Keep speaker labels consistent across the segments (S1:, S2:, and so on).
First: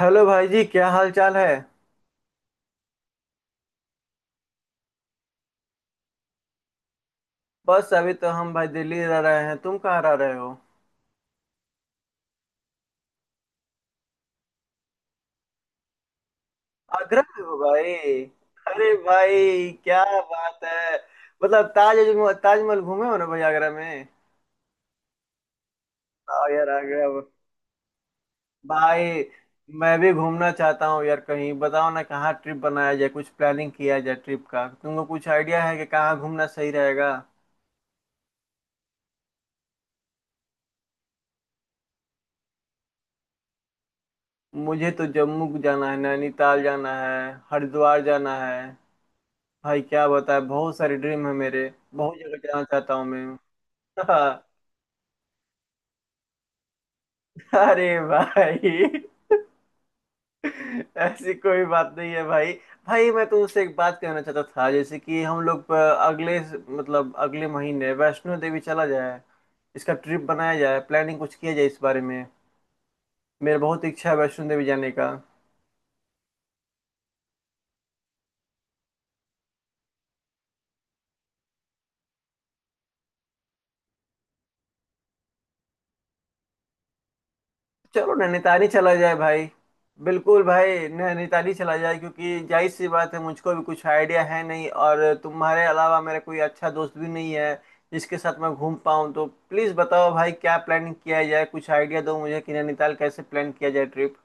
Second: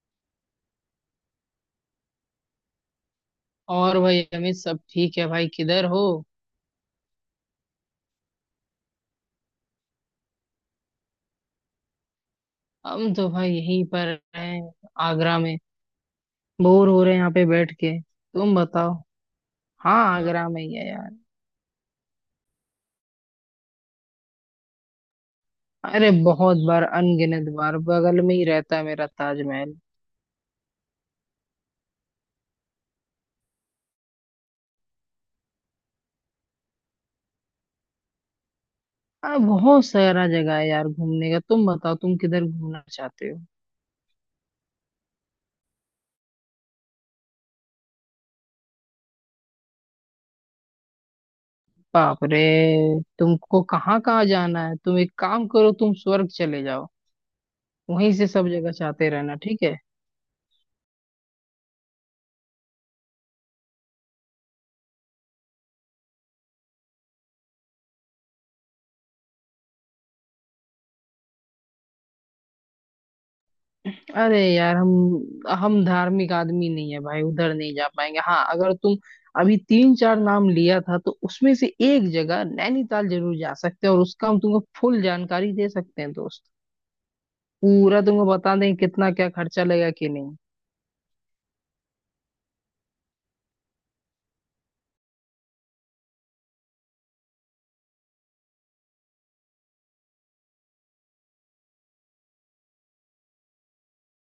S1: Hello भाई जी क्या हाल चाल है।
S2: और भाई अमित सब ठीक है भाई किधर हो।
S1: बस अभी तो हम भाई दिल्ली रह रहे हैं। तुम कहाँ रह रहे हो।
S2: हम तो भाई यहीं पर हैं आगरा में। बोर हो रहे हैं
S1: आगरा
S2: यहाँ
S1: में
S2: पे
S1: हो
S2: बैठ
S1: भाई।
S2: के, तुम बताओ।
S1: अरे भाई
S2: हाँ,
S1: क्या
S2: आगरा में
S1: बात
S2: ही है
S1: है।
S2: यार।
S1: मतलब ताजमहल घूमे हो ना भाई आगरा में।
S2: अरे
S1: आओ
S2: बहुत
S1: यार
S2: बार
S1: आगरा
S2: अनगिनत बार बगल में ही रहता है
S1: भाई,
S2: मेरा ताजमहल।
S1: मैं भी घूमना चाहता हूँ यार। कहीं बताओ ना कहाँ ट्रिप बनाया जाए, कुछ प्लानिंग किया जाए ट्रिप का। तुमको कुछ आइडिया है कि कहाँ घूमना सही रहेगा।
S2: अरे बहुत सारा जगह है यार घूमने का, तुम बताओ तुम किधर घूमना चाहते हो।
S1: मुझे तो जम्मू जाना है, नैनीताल जाना है, हरिद्वार जाना है। भाई क्या बताए, बहुत सारे ड्रीम है मेरे। बहुत
S2: बाप
S1: जगह
S2: रे,
S1: जाना चाहता हूँ मैं।
S2: तुमको कहाँ कहाँ
S1: हाँ,
S2: जाना है। तुम एक काम करो, तुम स्वर्ग चले जाओ।
S1: अरे
S2: वहीं से सब जगह
S1: भाई
S2: चाहते रहना, ठीक है।
S1: ऐसी कोई बात नहीं है भाई। भाई मैं तो उससे एक बात कहना चाहता था, जैसे कि हम लोग अगले मतलब अगले महीने वैष्णो देवी चला जाए। इसका ट्रिप बनाया जाए, प्लानिंग कुछ किया जाए इस बारे में। मेरा बहुत इच्छा है
S2: अरे
S1: वैष्णो देवी
S2: यार,
S1: जाने
S2: हम
S1: का।
S2: हम धार्मिक आदमी नहीं है भाई, उधर नहीं जा पाएंगे। हाँ अगर तुम अभी तीन चार नाम लिया था तो उसमें से एक जगह नैनीताल जरूर जा सकते हैं, और उसका हम तुमको फुल जानकारी दे सकते हैं दोस्त। पूरा
S1: चलो
S2: तुमको बता
S1: नैनीताल ही
S2: दें
S1: चला
S2: कितना
S1: जाए
S2: क्या
S1: भाई।
S2: खर्चा लगेगा कि नहीं।
S1: बिल्कुल भाई नैनीताल ही चला जाए, क्योंकि जाहिर सी बात है, मुझको भी कुछ आइडिया है नहीं और तुम्हारे अलावा मेरा कोई अच्छा दोस्त भी नहीं है जिसके साथ मैं घूम पाऊँ। तो प्लीज़ बताओ भाई क्या प्लानिंग किया जाए, कुछ आइडिया दो मुझे कि नैनीताल कैसे प्लान किया जाए ट्रिप।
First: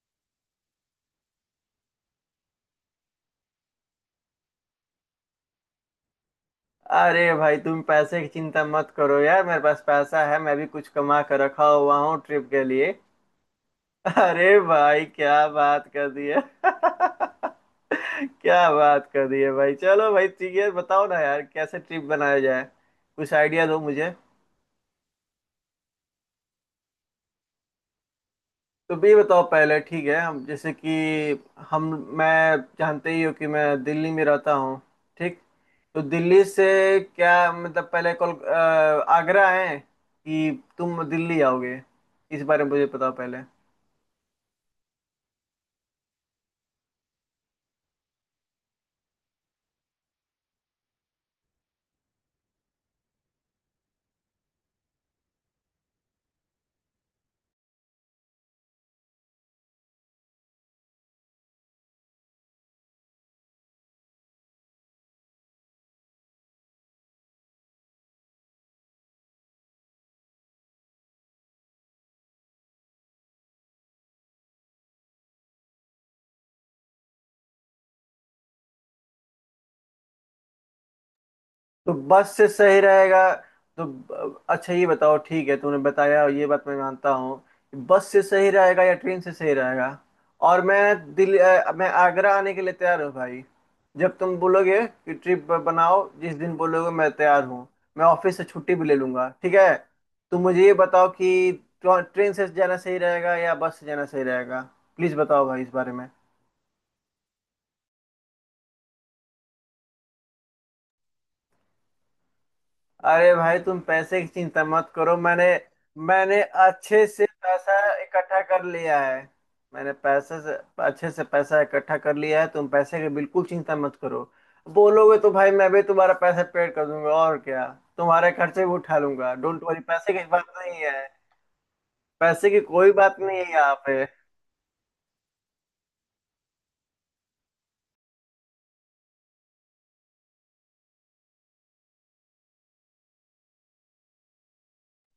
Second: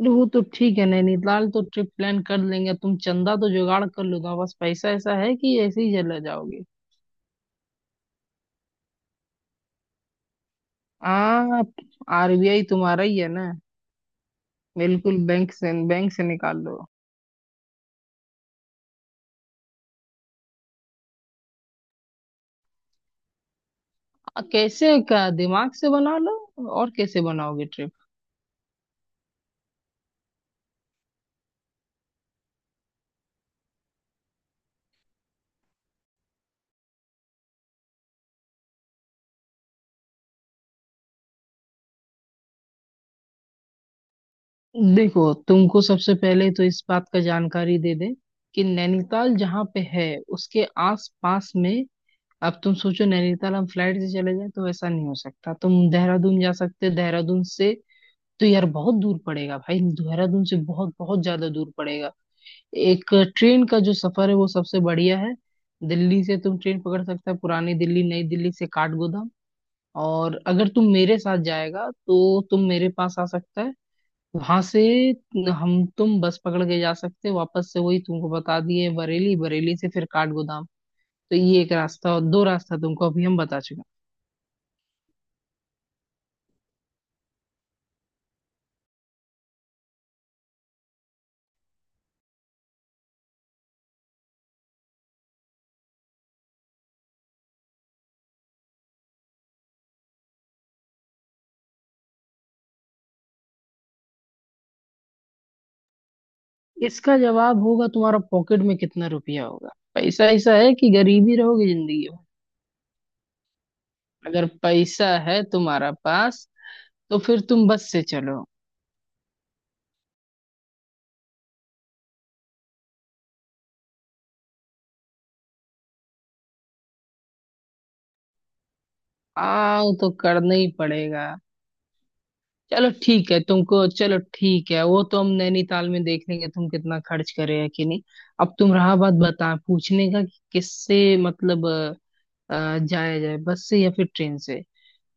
S2: अरे वो तो ठीक है, नैनीताल तो ट्रिप प्लान कर लेंगे। तुम चंदा तो जुगाड़ कर लो ना, बस। पैसा ऐसा है कि ऐसे ही चला जाओगे?
S1: अरे भाई तुम पैसे की चिंता मत करो यार, मेरे पास पैसा है, मैं भी कुछ कमा कर
S2: हाँ,
S1: रखा हुआ हूँ ट्रिप
S2: आरबीआई
S1: के लिए।
S2: तुम्हारा ही है ना।
S1: अरे भाई
S2: बिल्कुल,
S1: क्या
S2: बैंक से
S1: बात कर
S2: बैंक से
S1: दी है।
S2: निकाल लो।
S1: क्या बात कर दी है भाई। चलो भाई ठीक है, बताओ ना यार कैसे ट्रिप बनाया जाए, कुछ आइडिया दो मुझे।
S2: कैसे क्या? दिमाग से बना लो, और कैसे बनाओगे ट्रिप।
S1: तो भी बताओ पहले ठीक है। हम जैसे कि हम मैं, जानते ही हो कि मैं दिल्ली में रहता हूँ ठीक। तो दिल्ली से क्या मतलब, पहले आगरा है कि तुम दिल्ली आओगे, इस बारे में मुझे बताओ पहले।
S2: देखो तुमको सबसे पहले तो इस बात का जानकारी दे दे कि नैनीताल जहाँ पे है उसके आस पास में। अब तुम सोचो नैनीताल हम फ्लाइट से चले जाए तो वैसा नहीं हो सकता। तुम देहरादून जा सकते, देहरादून से तो यार बहुत दूर पड़ेगा भाई। देहरादून से बहुत बहुत ज्यादा दूर पड़ेगा। एक ट्रेन का जो सफर है वो सबसे बढ़िया है। दिल्ली से तुम ट्रेन पकड़ सकते हो, पुरानी दिल्ली नई दिल्ली से काठगोदाम। और अगर तुम मेरे साथ जाएगा तो तुम मेरे पास आ सकता है। वहां से हम तुम बस पकड़ के जा सकते हैं, वापस से वही तुमको बता दिए, बरेली, बरेली से फिर काठगोदाम। तो ये एक
S1: तो
S2: रास्ता और
S1: बस
S2: दो
S1: से
S2: रास्ता
S1: सही
S2: तुमको
S1: रहेगा,
S2: अभी हम बता चुके
S1: तो अच्छा ये बताओ, ठीक है तूने बताया और ये बात मैं मानता हूँ। बस से सही रहेगा या ट्रेन से सही रहेगा। और मैं आगरा आने के लिए तैयार हूँ भाई। जब तुम बोलोगे कि ट्रिप बनाओ, जिस दिन बोलोगे मैं तैयार हूँ। मैं ऑफिस से छुट्टी भी ले लूंगा ठीक है। तुम मुझे ये बताओ कि ट्रेन से जाना सही रहेगा या बस से जाना सही रहेगा। प्लीज बताओ भाई इस बारे में।
S2: हैं। इसका जवाब होगा तुम्हारा पॉकेट में कितना रुपया होगा। पैसा ऐसा है कि गरीबी रहोगे जिंदगी में।
S1: अरे भाई तुम पैसे की
S2: अगर
S1: चिंता मत
S2: पैसा
S1: करो।
S2: है
S1: मैंने
S2: तुम्हारा
S1: मैंने
S2: पास
S1: अच्छे
S2: तो
S1: से
S2: फिर तुम
S1: पैसा
S2: बस से
S1: इकट्ठा
S2: चलो।
S1: कर लिया है। मैंने पैसे से अच्छे से पैसा इकट्ठा कर लिया है, तुम पैसे की बिल्कुल चिंता मत करो। बोलोगे तो भाई मैं भी तुम्हारा पैसा पेड कर दूंगा और क्या, तुम्हारे खर्चे भी उठा लूंगा। डोंट वरी,
S2: आओ तो
S1: पैसे की बात
S2: करना ही
S1: नहीं है,
S2: पड़ेगा।
S1: पैसे की
S2: चलो
S1: कोई बात
S2: ठीक
S1: नहीं
S2: है,
S1: है यहाँ
S2: तुमको
S1: पे।
S2: चलो ठीक है, वो तो हम नैनीताल में देख लेंगे तुम कितना खर्च कर रहे हो कि नहीं। अब तुम रहा बात बता पूछने का कि किससे मतलब जाया जाए बस से या फिर ट्रेन से।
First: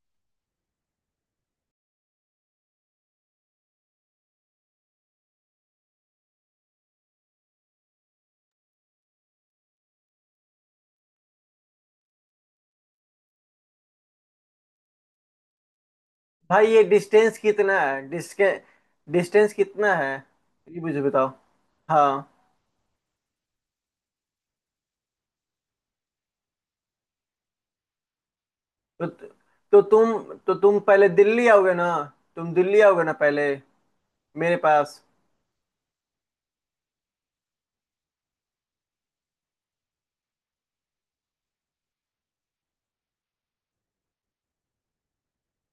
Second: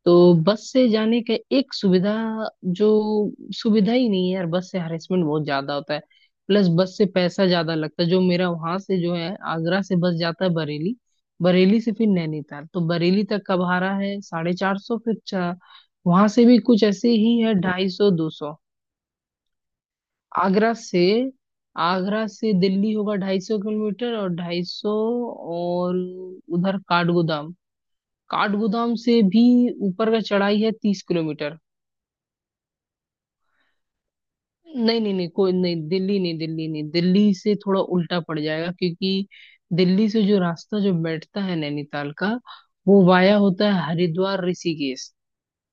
S2: तो बस से जाने का एक सुविधा, जो सुविधा ही नहीं है यार। बस से हरेसमेंट बहुत ज्यादा होता है, प्लस बस से पैसा ज्यादा लगता है। जो मेरा वहां से जो है आगरा से बस जाता है बरेली, बरेली से फिर नैनीताल। तो बरेली तक का भाड़ा है 450, फिर वहां से भी
S1: भाई ये
S2: कुछ ऐसे
S1: डिस्टेंस
S2: ही है,
S1: कितना
S2: ढाई
S1: है,
S2: सौ दो
S1: डिस्के
S2: सौ
S1: डिस्टेंस कितना है
S2: आगरा
S1: ये मुझे
S2: से,
S1: बताओ। हाँ,
S2: आगरा से दिल्ली होगा 250 किलोमीटर, और 250 और उधर काठगोदाम, काठगोदाम
S1: तो
S2: से भी
S1: तो
S2: ऊपर का
S1: तुम तो
S2: चढ़ाई है
S1: तुम
S2: तीस
S1: पहले दिल्ली
S2: किलोमीटर
S1: आओगे ना, तुम दिल्ली आओगे ना पहले मेरे
S2: नहीं
S1: पास।
S2: नहीं नहीं, कोई नहीं, दिल्ली नहीं, दिल्ली नहीं, दिल्ली से थोड़ा उल्टा पड़ जाएगा क्योंकि दिल्ली से जो रास्ता जो बैठता है नैनीताल का, वो वाया होता है हरिद्वार ऋषिकेश।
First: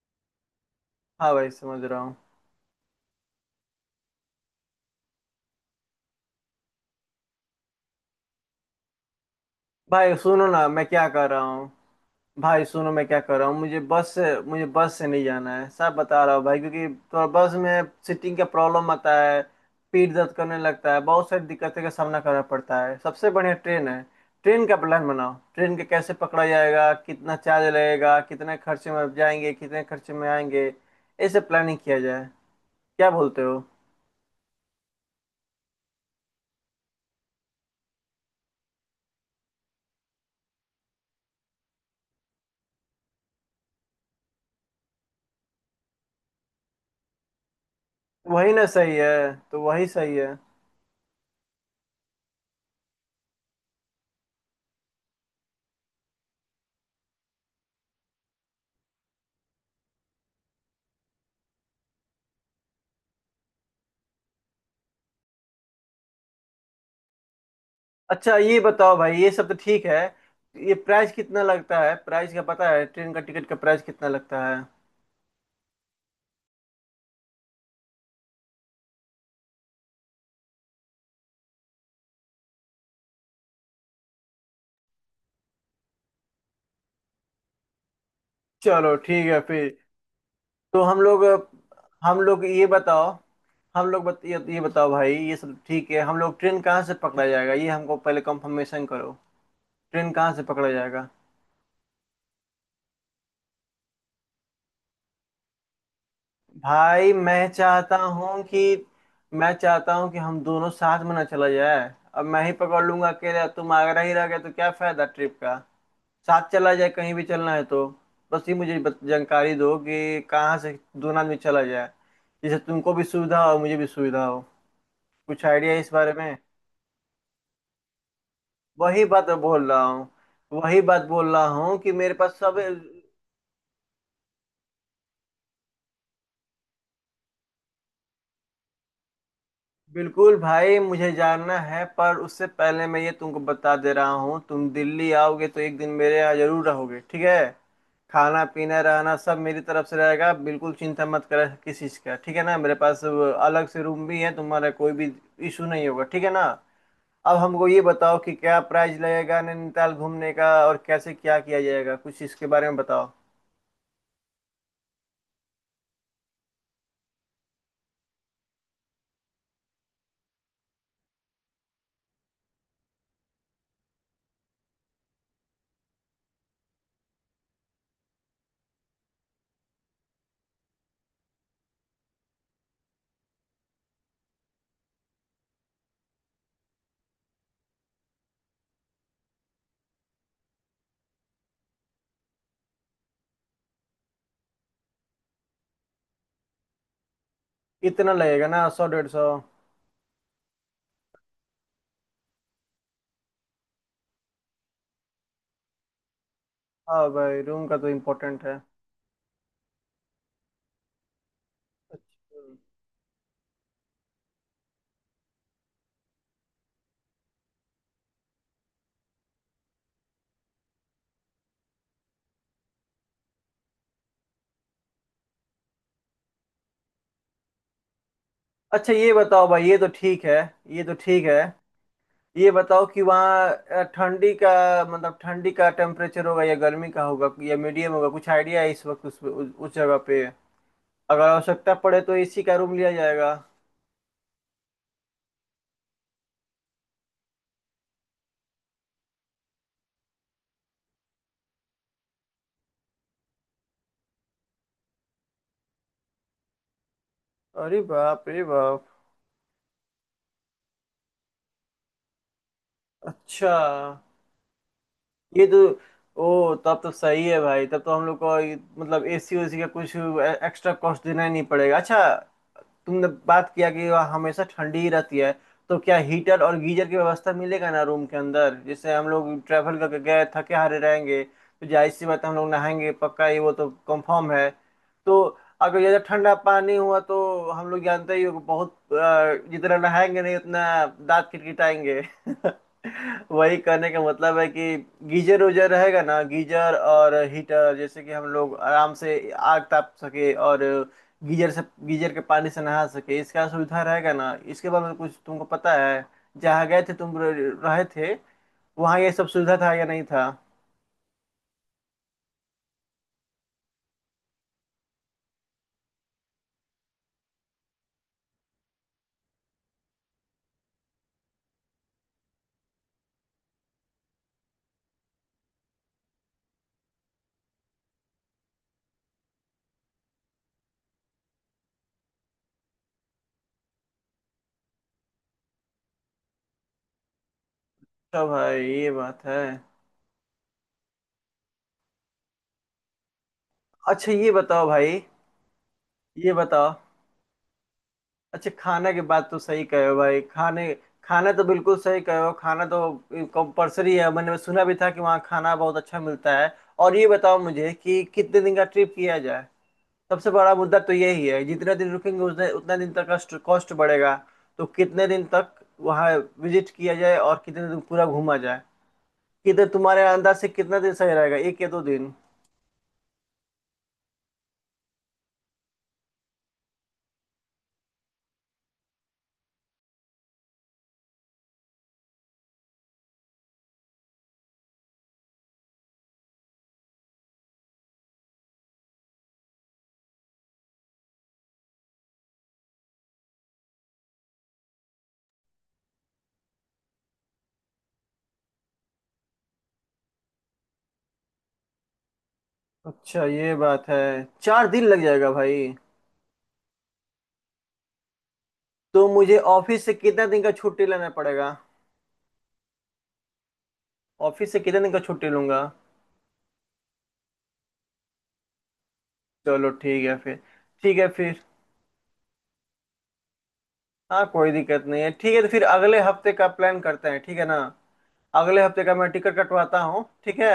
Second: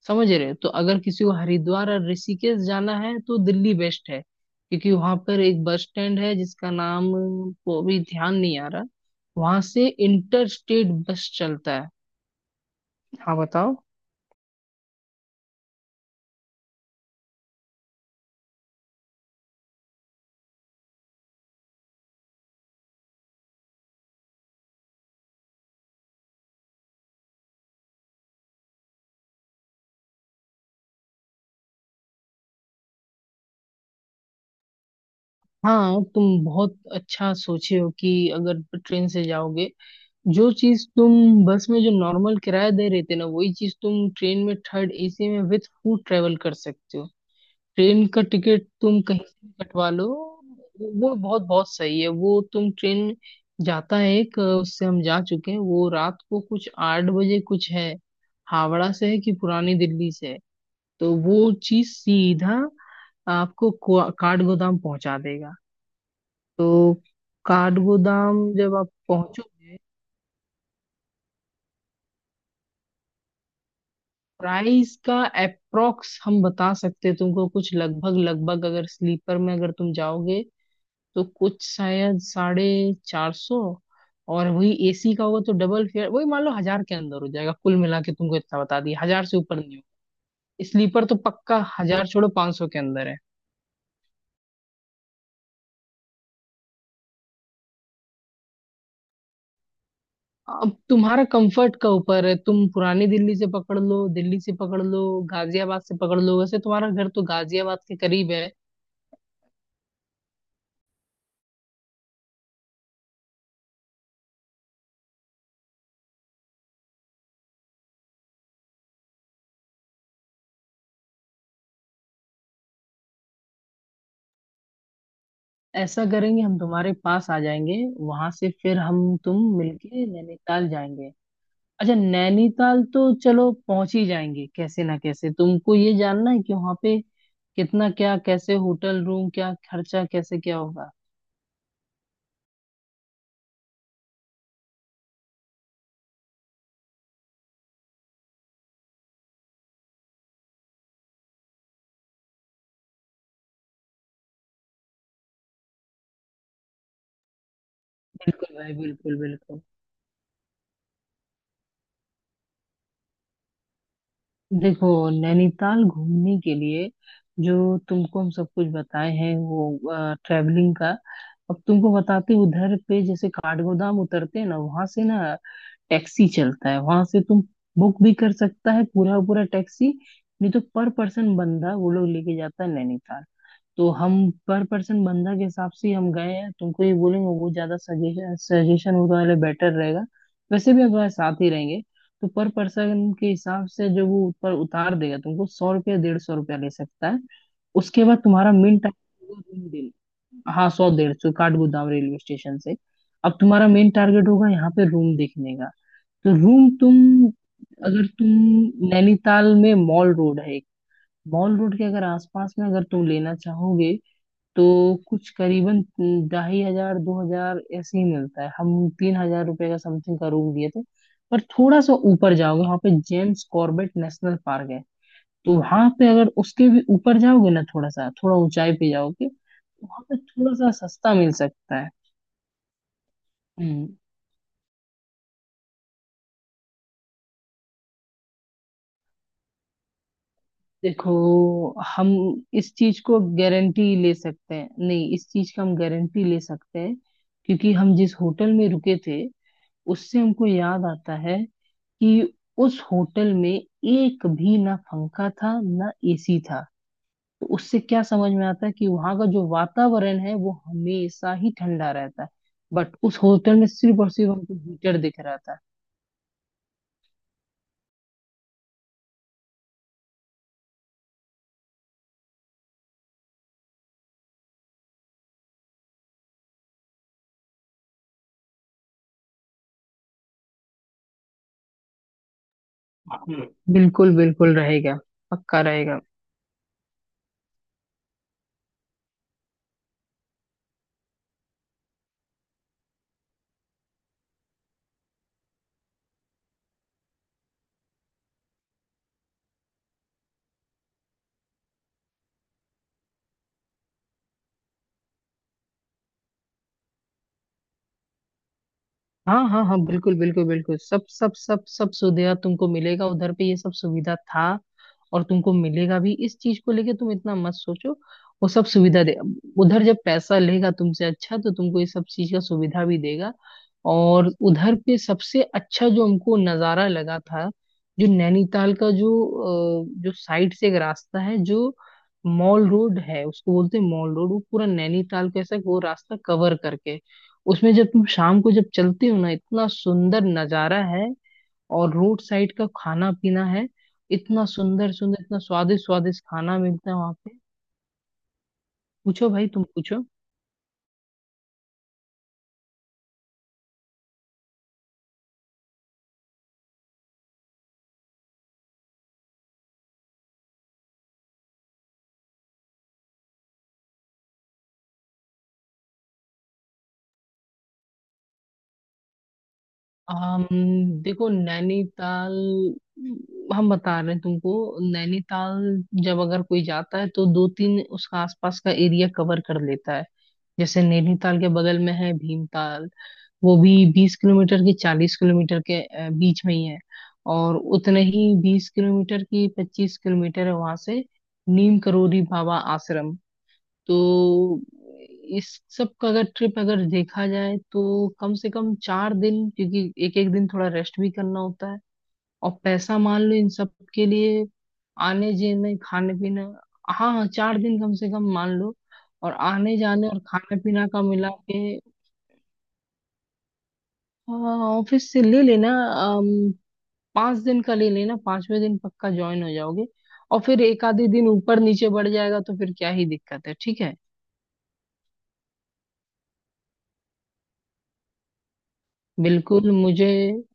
S2: समझ रहे हो? तो अगर किसी को
S1: हाँ भाई समझ
S2: हरिद्वार
S1: रहा
S2: और
S1: हूँ।
S2: ऋषिकेश जाना है तो दिल्ली बेस्ट है, क्योंकि वहां पर एक बस स्टैंड है जिसका नाम को अभी ध्यान नहीं आ रहा। वहां से
S1: भाई सुनो
S2: इंटर
S1: ना मैं
S2: स्टेट
S1: क्या कर
S2: बस
S1: रहा हूँ।
S2: चलता है।
S1: भाई सुनो मैं क्या
S2: हाँ
S1: कर रहा हूँ,
S2: बताओ।
S1: मुझे बस से, मुझे बस से नहीं जाना है, सब बता रहा हूँ भाई। क्योंकि थोड़ा बस में सीटिंग का प्रॉब्लम आता है, पीठ दर्द करने लगता है, बहुत सारी दिक्कतें का सामना करना पड़ता है। सबसे बढ़िया ट्रेन है। ट्रेन का प्लान बनाओ, ट्रेन के कैसे पकड़ा जाएगा, कितना चार्ज लगेगा, कितने खर्चे में जाएंगे, कितने खर्चे में आएंगे। ऐसे प्लानिंग किया जाए, क्या बोलते हो।
S2: हाँ तुम बहुत अच्छा सोचे हो कि अगर ट्रेन से जाओगे, जो चीज तुम बस में जो नॉर्मल किराया दे रहे थे ना, वही चीज तुम ट्रेन में थर्ड एसी में विथ फूड ट्रेवल कर सकते हो। ट्रेन का
S1: वही ना
S2: टिकट
S1: सही
S2: तुम कहीं
S1: है,
S2: से भी
S1: तो वही
S2: कटवा लो।
S1: सही है।
S2: वो बहुत बहुत सही है। वो तुम ट्रेन जाता है एक, उससे हम जा चुके हैं, वो रात को कुछ 8 बजे कुछ है। हावड़ा से है कि पुरानी दिल्ली से है। तो वो चीज सीधा आपको काठगोदाम पहुंचा देगा। तो
S1: अच्छा
S2: काठगोदाम
S1: ये
S2: जब आप
S1: बताओ भाई, ये सब तो
S2: पहुंचोगे,
S1: ठीक है, ये प्राइस कितना लगता है, प्राइस का पता है, ट्रेन का टिकट का प्राइस कितना लगता है।
S2: प्राइस का अप्रोक्स हम बता सकते हैं तुमको। कुछ लगभग लगभग अगर स्लीपर में अगर तुम जाओगे तो कुछ शायद 450। और वही एसी का होगा तो डबल फेयर, वही मान लो 1000 के अंदर हो जाएगा। कुल मिला के तुमको इतना बता
S1: चलो
S2: दिया,
S1: ठीक
S2: 1000 से
S1: है
S2: ऊपर नहीं
S1: फिर।
S2: होगा।
S1: तो हम
S2: स्लीपर तो
S1: लोग,
S2: पक्का 1000
S1: हम
S2: छोड़ो,
S1: लोग
S2: पाँच
S1: ये
S2: सौ के
S1: बताओ,
S2: अंदर है।
S1: हम लोग बत, ये बताओ भाई, ये सब ठीक है, हम लोग ट्रेन कहाँ से पकड़ा जाएगा ये हमको पहले कंफर्मेशन करो। ट्रेन कहाँ से पकड़ा
S2: अब
S1: जाएगा।
S2: तुम्हारा कंफर्ट का ऊपर है, तुम पुरानी दिल्ली से पकड़ लो, दिल्ली से पकड़ लो, गाजियाबाद से पकड़ लो। वैसे तुम्हारा घर
S1: भाई
S2: तो
S1: मैं
S2: गाजियाबाद के
S1: चाहता
S2: करीब
S1: हूँ
S2: है।
S1: कि मैं चाहता हूँ कि हम दोनों साथ में ना चला जाए। अब मैं ही पकड़ लूंगा अकेले, तुम आगरा ही रह गए तो क्या फायदा ट्रिप का। साथ चला जाए, कहीं भी चलना है तो। बस ये मुझे जानकारी दो कि कहाँ से दोनों आदमी चला जाए, जिससे तुमको भी सुविधा हो मुझे भी सुविधा हो। कुछ आइडिया है इस
S2: ऐसा
S1: बारे में।
S2: करेंगे हम तुम्हारे पास आ जाएंगे, वहां से फिर
S1: वही
S2: हम
S1: बात
S2: तुम
S1: मैं बोल रहा
S2: मिलके
S1: हूँ,
S2: नैनीताल
S1: वही बात
S2: जाएंगे।
S1: बोल रहा हूँ कि
S2: अच्छा
S1: मेरे पास सब।
S2: नैनीताल तो चलो पहुंच ही जाएंगे कैसे ना कैसे। तुमको ये जानना है कि वहां पे कितना क्या कैसे होटल रूम क्या खर्चा
S1: बिल्कुल
S2: कैसे क्या
S1: भाई
S2: होगा।
S1: मुझे जानना है, पर उससे पहले मैं ये तुमको बता दे रहा हूँ, तुम दिल्ली आओगे तो एक दिन मेरे यहाँ जरूर रहोगे ठीक है। खाना पीना रहना सब मेरी तरफ से रहेगा, बिल्कुल चिंता मत करो किस चीज़ का, ठीक है ना। मेरे पास अलग से रूम भी है, तुम्हारा कोई भी इशू नहीं होगा ठीक है ना। अब हमको ये बताओ कि
S2: बिल्कुल
S1: क्या
S2: भाई,
S1: प्राइस
S2: बिल्कुल
S1: लगेगा
S2: बिल्कुल।
S1: नैनीताल घूमने का और कैसे क्या किया जाएगा, कुछ इसके बारे में बताओ।
S2: देखो नैनीताल घूमने के लिए, जो तुमको हम सब कुछ बताए हैं वो ट्रैवलिंग का। अब तुमको बताते उधर पे, जैसे काठगोदाम उतरते हैं ना वहां से ना टैक्सी चलता है। वहां से तुम बुक भी कर सकता है पूरा पूरा टैक्सी, नहीं तो पर पर्सन बंदा वो लोग लेके जाता है नैनीताल। तो हम पर पर्सन बंदा के हिसाब से ही हम गए हैं। तुमको ये बोलेंगे वो ज्यादा सजेशन, सजेशन वो वाले बेटर रहेगा। वैसे भी अगर साथ ही रहेंगे तो पर पर्सन के हिसाब से जो वो ऊपर उतार देगा, तुमको 100 रुपया 150 रुपया ले सकता है। उसके
S1: इतना
S2: बाद तुम्हारा
S1: लगेगा ना,
S2: मेन
S1: सौ डेढ़ सौ।
S2: टारगेट होगा रूम डील। हाँ, 100 150 काठगोदाम रेलवे स्टेशन से। अब तुम्हारा मेन टारगेट होगा यहाँ पे रूम देखने का। तो रूम
S1: हाँ
S2: तुम,
S1: भाई रूम का तो
S2: अगर
S1: इम्पोर्टेंट है।
S2: तुम नैनीताल में मॉल रोड है एक, मॉल रोड के अगर
S1: अच्छा।
S2: आसपास में अगर तुम लेना चाहोगे तो कुछ करीबन 2500 2000 ऐसे ही मिलता है। हम 3000 रुपये का समथिंग का रूम दिए थे। पर थोड़ा सा ऊपर जाओगे वहाँ पे जेम्स कॉर्बेट नेशनल पार्क है। तो वहाँ पे अगर उसके भी ऊपर जाओगे ना, थोड़ा सा थोड़ा ऊंचाई पे
S1: अच्छा ये
S2: जाओगे
S1: बताओ भाई, ये तो
S2: तो वहाँ पे
S1: ठीक है,
S2: थोड़ा सा
S1: ये तो
S2: सस्ता
S1: ठीक
S2: मिल
S1: है।
S2: सकता है।
S1: ये बताओ कि वहाँ
S2: हम्म।
S1: ठंडी का मतलब ठंडी का टेम्परेचर होगा या गर्मी का होगा या मीडियम होगा, कुछ आइडिया है इस वक्त उस जगह पे।
S2: देखो,
S1: अगर आवश्यकता पड़े
S2: हम
S1: तो एसी का
S2: इस
S1: रूम लिया
S2: चीज को
S1: जाएगा।
S2: गारंटी ले सकते हैं नहीं, इस चीज का हम गारंटी ले सकते हैं क्योंकि हम जिस होटल में रुके थे, उससे हमको याद आता है कि उस होटल में एक भी ना पंखा था ना एसी था। तो उससे
S1: अरे
S2: क्या
S1: बाप
S2: समझ
S1: रे
S2: में आता है
S1: बाप।
S2: कि वहां का जो वातावरण है वो हमेशा ही ठंडा रहता है। बट उस
S1: अच्छा
S2: होटल में सिर्फ और सिर्फ हमको हीटर दिख रहा
S1: ये तो,
S2: था।
S1: ओ तब तो सही है भाई, तब तो हम लोग को मतलब एसी ओसी का कुछ एक्स्ट्रा कॉस्ट देना ही नहीं पड़ेगा। अच्छा, तुमने बात किया कि वहाँ हमेशा ठंडी ही रहती है, तो क्या हीटर और गीजर की व्यवस्था मिलेगा ना रूम के अंदर। जैसे हम लोग ट्रैवल करके गए, थके हारे रहेंगे तो जाहिर सी बात है, हम लोग नहाएंगे पक्का, ये
S2: हम्म।
S1: वो तो
S2: बिल्कुल
S1: कंफर्म है
S2: बिल्कुल रहेगा,
S1: तो।
S2: पक्का
S1: अगर ज़्यादा
S2: रहेगा।
S1: ठंडा पानी हुआ तो हम लोग जानते ही हो कि जितना नहाएंगे नहीं उतना दांत किटकिटाएंगे। वही करने का मतलब है कि गीजर उजर रहेगा ना, गीजर और हीटर, जैसे कि हम लोग आराम से आग ताप सके और गीजर से, गीजर के पानी से नहा सके, इसका सुविधा रहेगा ना। इसके बारे में कुछ तुमको पता है, जहाँ गए थे तुम, रहे थे, वहाँ ये सब
S2: हाँ
S1: सुविधा
S2: हाँ
S1: था
S2: हाँ,
S1: या नहीं
S2: बिल्कुल
S1: था।
S2: बिल्कुल बिल्कुल, सब सब सब सब सुविधा तुमको मिलेगा उधर पे। ये सब सुविधा था, और तुमको मिलेगा भी। इस चीज को लेके तुम इतना मत सोचो। वो सब सुविधा दे, उधर जब पैसा लेगा तुमसे अच्छा तो तुमको ये सब चीज का सुविधा भी देगा। और उधर पे सबसे अच्छा जो हमको नजारा लगा था, जो नैनीताल का जो जो साइड से एक रास्ता है, जो मॉल रोड है, उसको बोलते हैं मॉल रोड, वो पूरा नैनीताल को ऐसा वो रास्ता कवर करके, उसमें जब तुम
S1: अच्छा
S2: शाम को
S1: भाई
S2: जब
S1: ये
S2: चलते हो
S1: बात
S2: ना,
S1: है।
S2: इतना सुंदर नजारा है। और रोड साइड का खाना पीना है,
S1: अच्छा ये
S2: इतना
S1: बताओ
S2: सुंदर
S1: भाई,
S2: सुंदर इतना स्वादिष्ट स्वादिष्ट
S1: ये
S2: खाना
S1: बताओ।
S2: मिलता है वहां पे।
S1: अच्छा खाना की बात
S2: पूछो
S1: तो
S2: भाई
S1: सही
S2: तुम
S1: कहे हो
S2: पूछो।
S1: भाई, खाने खाना तो बिल्कुल सही कहे हो, खाना तो कंपलसरी है। मैंने सुना भी था कि वहाँ खाना बहुत अच्छा मिलता है। और ये बताओ मुझे कि कितने दिन का ट्रिप किया जाए, सबसे बड़ा मुद्दा तो यही है। जितना दिन रुकेंगे उतने उतना दिन तक कॉस्ट कॉस्ट बढ़ेगा। तो कितने दिन तक वहाँ विजिट किया जाए और कितने दिन पूरा घूमा जाए, कितने तुम्हारे अंदाज
S2: आम,
S1: से कितना दिन सही
S2: देखो
S1: रहेगा, एक या दो दिन।
S2: नैनीताल, हम बता रहे हैं तुमको, नैनीताल जब अगर कोई जाता है तो दो तीन उसका आसपास का एरिया कवर कर लेता है। जैसे नैनीताल के बगल में है भीमताल। वो भी 20 किलोमीटर की 40 किलोमीटर के बीच में ही है। और उतने ही 20 किलोमीटर की 25 किलोमीटर है वहां से नीम करोली बाबा आश्रम। तो इस सब का अगर ट्रिप अगर देखा जाए तो कम से कम 4 दिन, क्योंकि एक एक दिन थोड़ा रेस्ट भी करना होता है। और पैसा मान
S1: अच्छा
S2: लो इन
S1: ये
S2: सब
S1: बात है,
S2: के लिए,
S1: चार दिन लग जाएगा
S2: आने
S1: भाई।
S2: जाने खाने पीने। हाँ हाँ, 4 दिन कम से कम मान लो।
S1: तो
S2: और
S1: मुझे
S2: आने
S1: ऑफिस से
S2: जाने और
S1: कितने दिन का
S2: खाने
S1: छुट्टी
S2: पीना का
S1: लेना
S2: मिला
S1: पड़ेगा,
S2: के,
S1: ऑफिस
S2: हाँ
S1: से कितने दिन का
S2: ऑफिस से
S1: छुट्टी
S2: ले
S1: लूंगा।
S2: लेना। अम, 5 दिन का ले लेना, 5वें दिन पक्का ज्वाइन हो
S1: चलो
S2: जाओगे।
S1: ठीक है फिर।
S2: और फिर एक
S1: ठीक
S2: आधे
S1: है
S2: दिन
S1: फिर।
S2: ऊपर नीचे बढ़ जाएगा तो फिर क्या ही दिक्कत है, ठीक है।
S1: हाँ कोई दिक्कत नहीं है, ठीक है तो फिर अगले हफ्ते का प्लान करते हैं ठीक है ना। अगले हफ्ते का मैं टिकट
S2: बिल्कुल
S1: कटवाता हूँ
S2: मुझे,
S1: ठीक है।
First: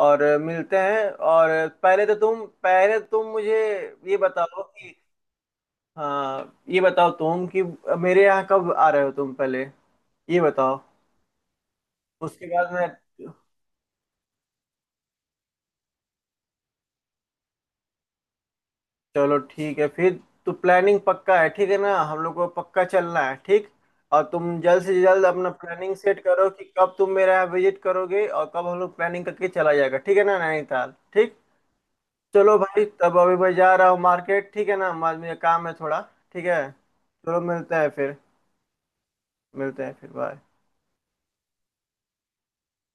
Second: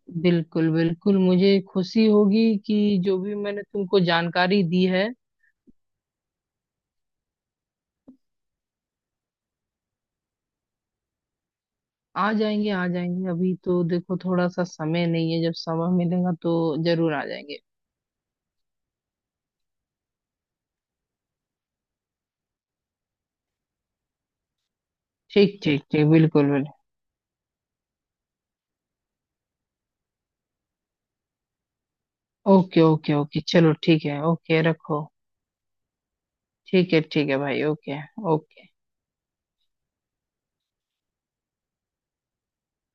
S1: और
S2: बिल्कुल
S1: मिलते हैं
S2: बिल्कुल मुझे
S1: और
S2: खुशी
S1: पहले तो
S2: होगी कि जो
S1: तुम
S2: भी
S1: मुझे
S2: मैंने तुमको
S1: ये बताओ
S2: जानकारी दी
S1: कि,
S2: है।
S1: हाँ ये बताओ तुम कि मेरे यहाँ कब आ रहे हो तुम पहले, ये बताओ।
S2: आ
S1: उसके
S2: जाएंगे
S1: बाद मैं,
S2: आ जाएंगे, अभी तो देखो थोड़ा सा समय नहीं है, जब समय मिलेगा तो जरूर आ जाएंगे।
S1: चलो ठीक है फिर। तो प्लानिंग पक्का है ठीक है ना, हम लोग को पक्का चलना है ठीक। और तुम जल्द से जल्द अपना
S2: ठीक ठीक
S1: प्लानिंग
S2: ठीक,
S1: सेट करो
S2: बिल्कुल
S1: कि
S2: बिल्कुल।
S1: कब तुम मेरे यहाँ विजिट करोगे और कब हम लोग प्लानिंग करके चला जाएगा, ठीक है ना नैनीताल ठीक। चलो
S2: ओके
S1: भाई
S2: ओके
S1: तब अभी
S2: ओके,
S1: मैं
S2: चलो
S1: जा रहा हूँ
S2: ठीक है,
S1: मार्केट,
S2: ओके
S1: ठीक है ना,
S2: रखो।
S1: मुझे काम है थोड़ा। ठीक है
S2: ठीक है
S1: चलो,
S2: भाई,
S1: मिलते हैं
S2: ओके।
S1: फिर।
S2: ओके।
S1: मिलते हैं फिर, बाय।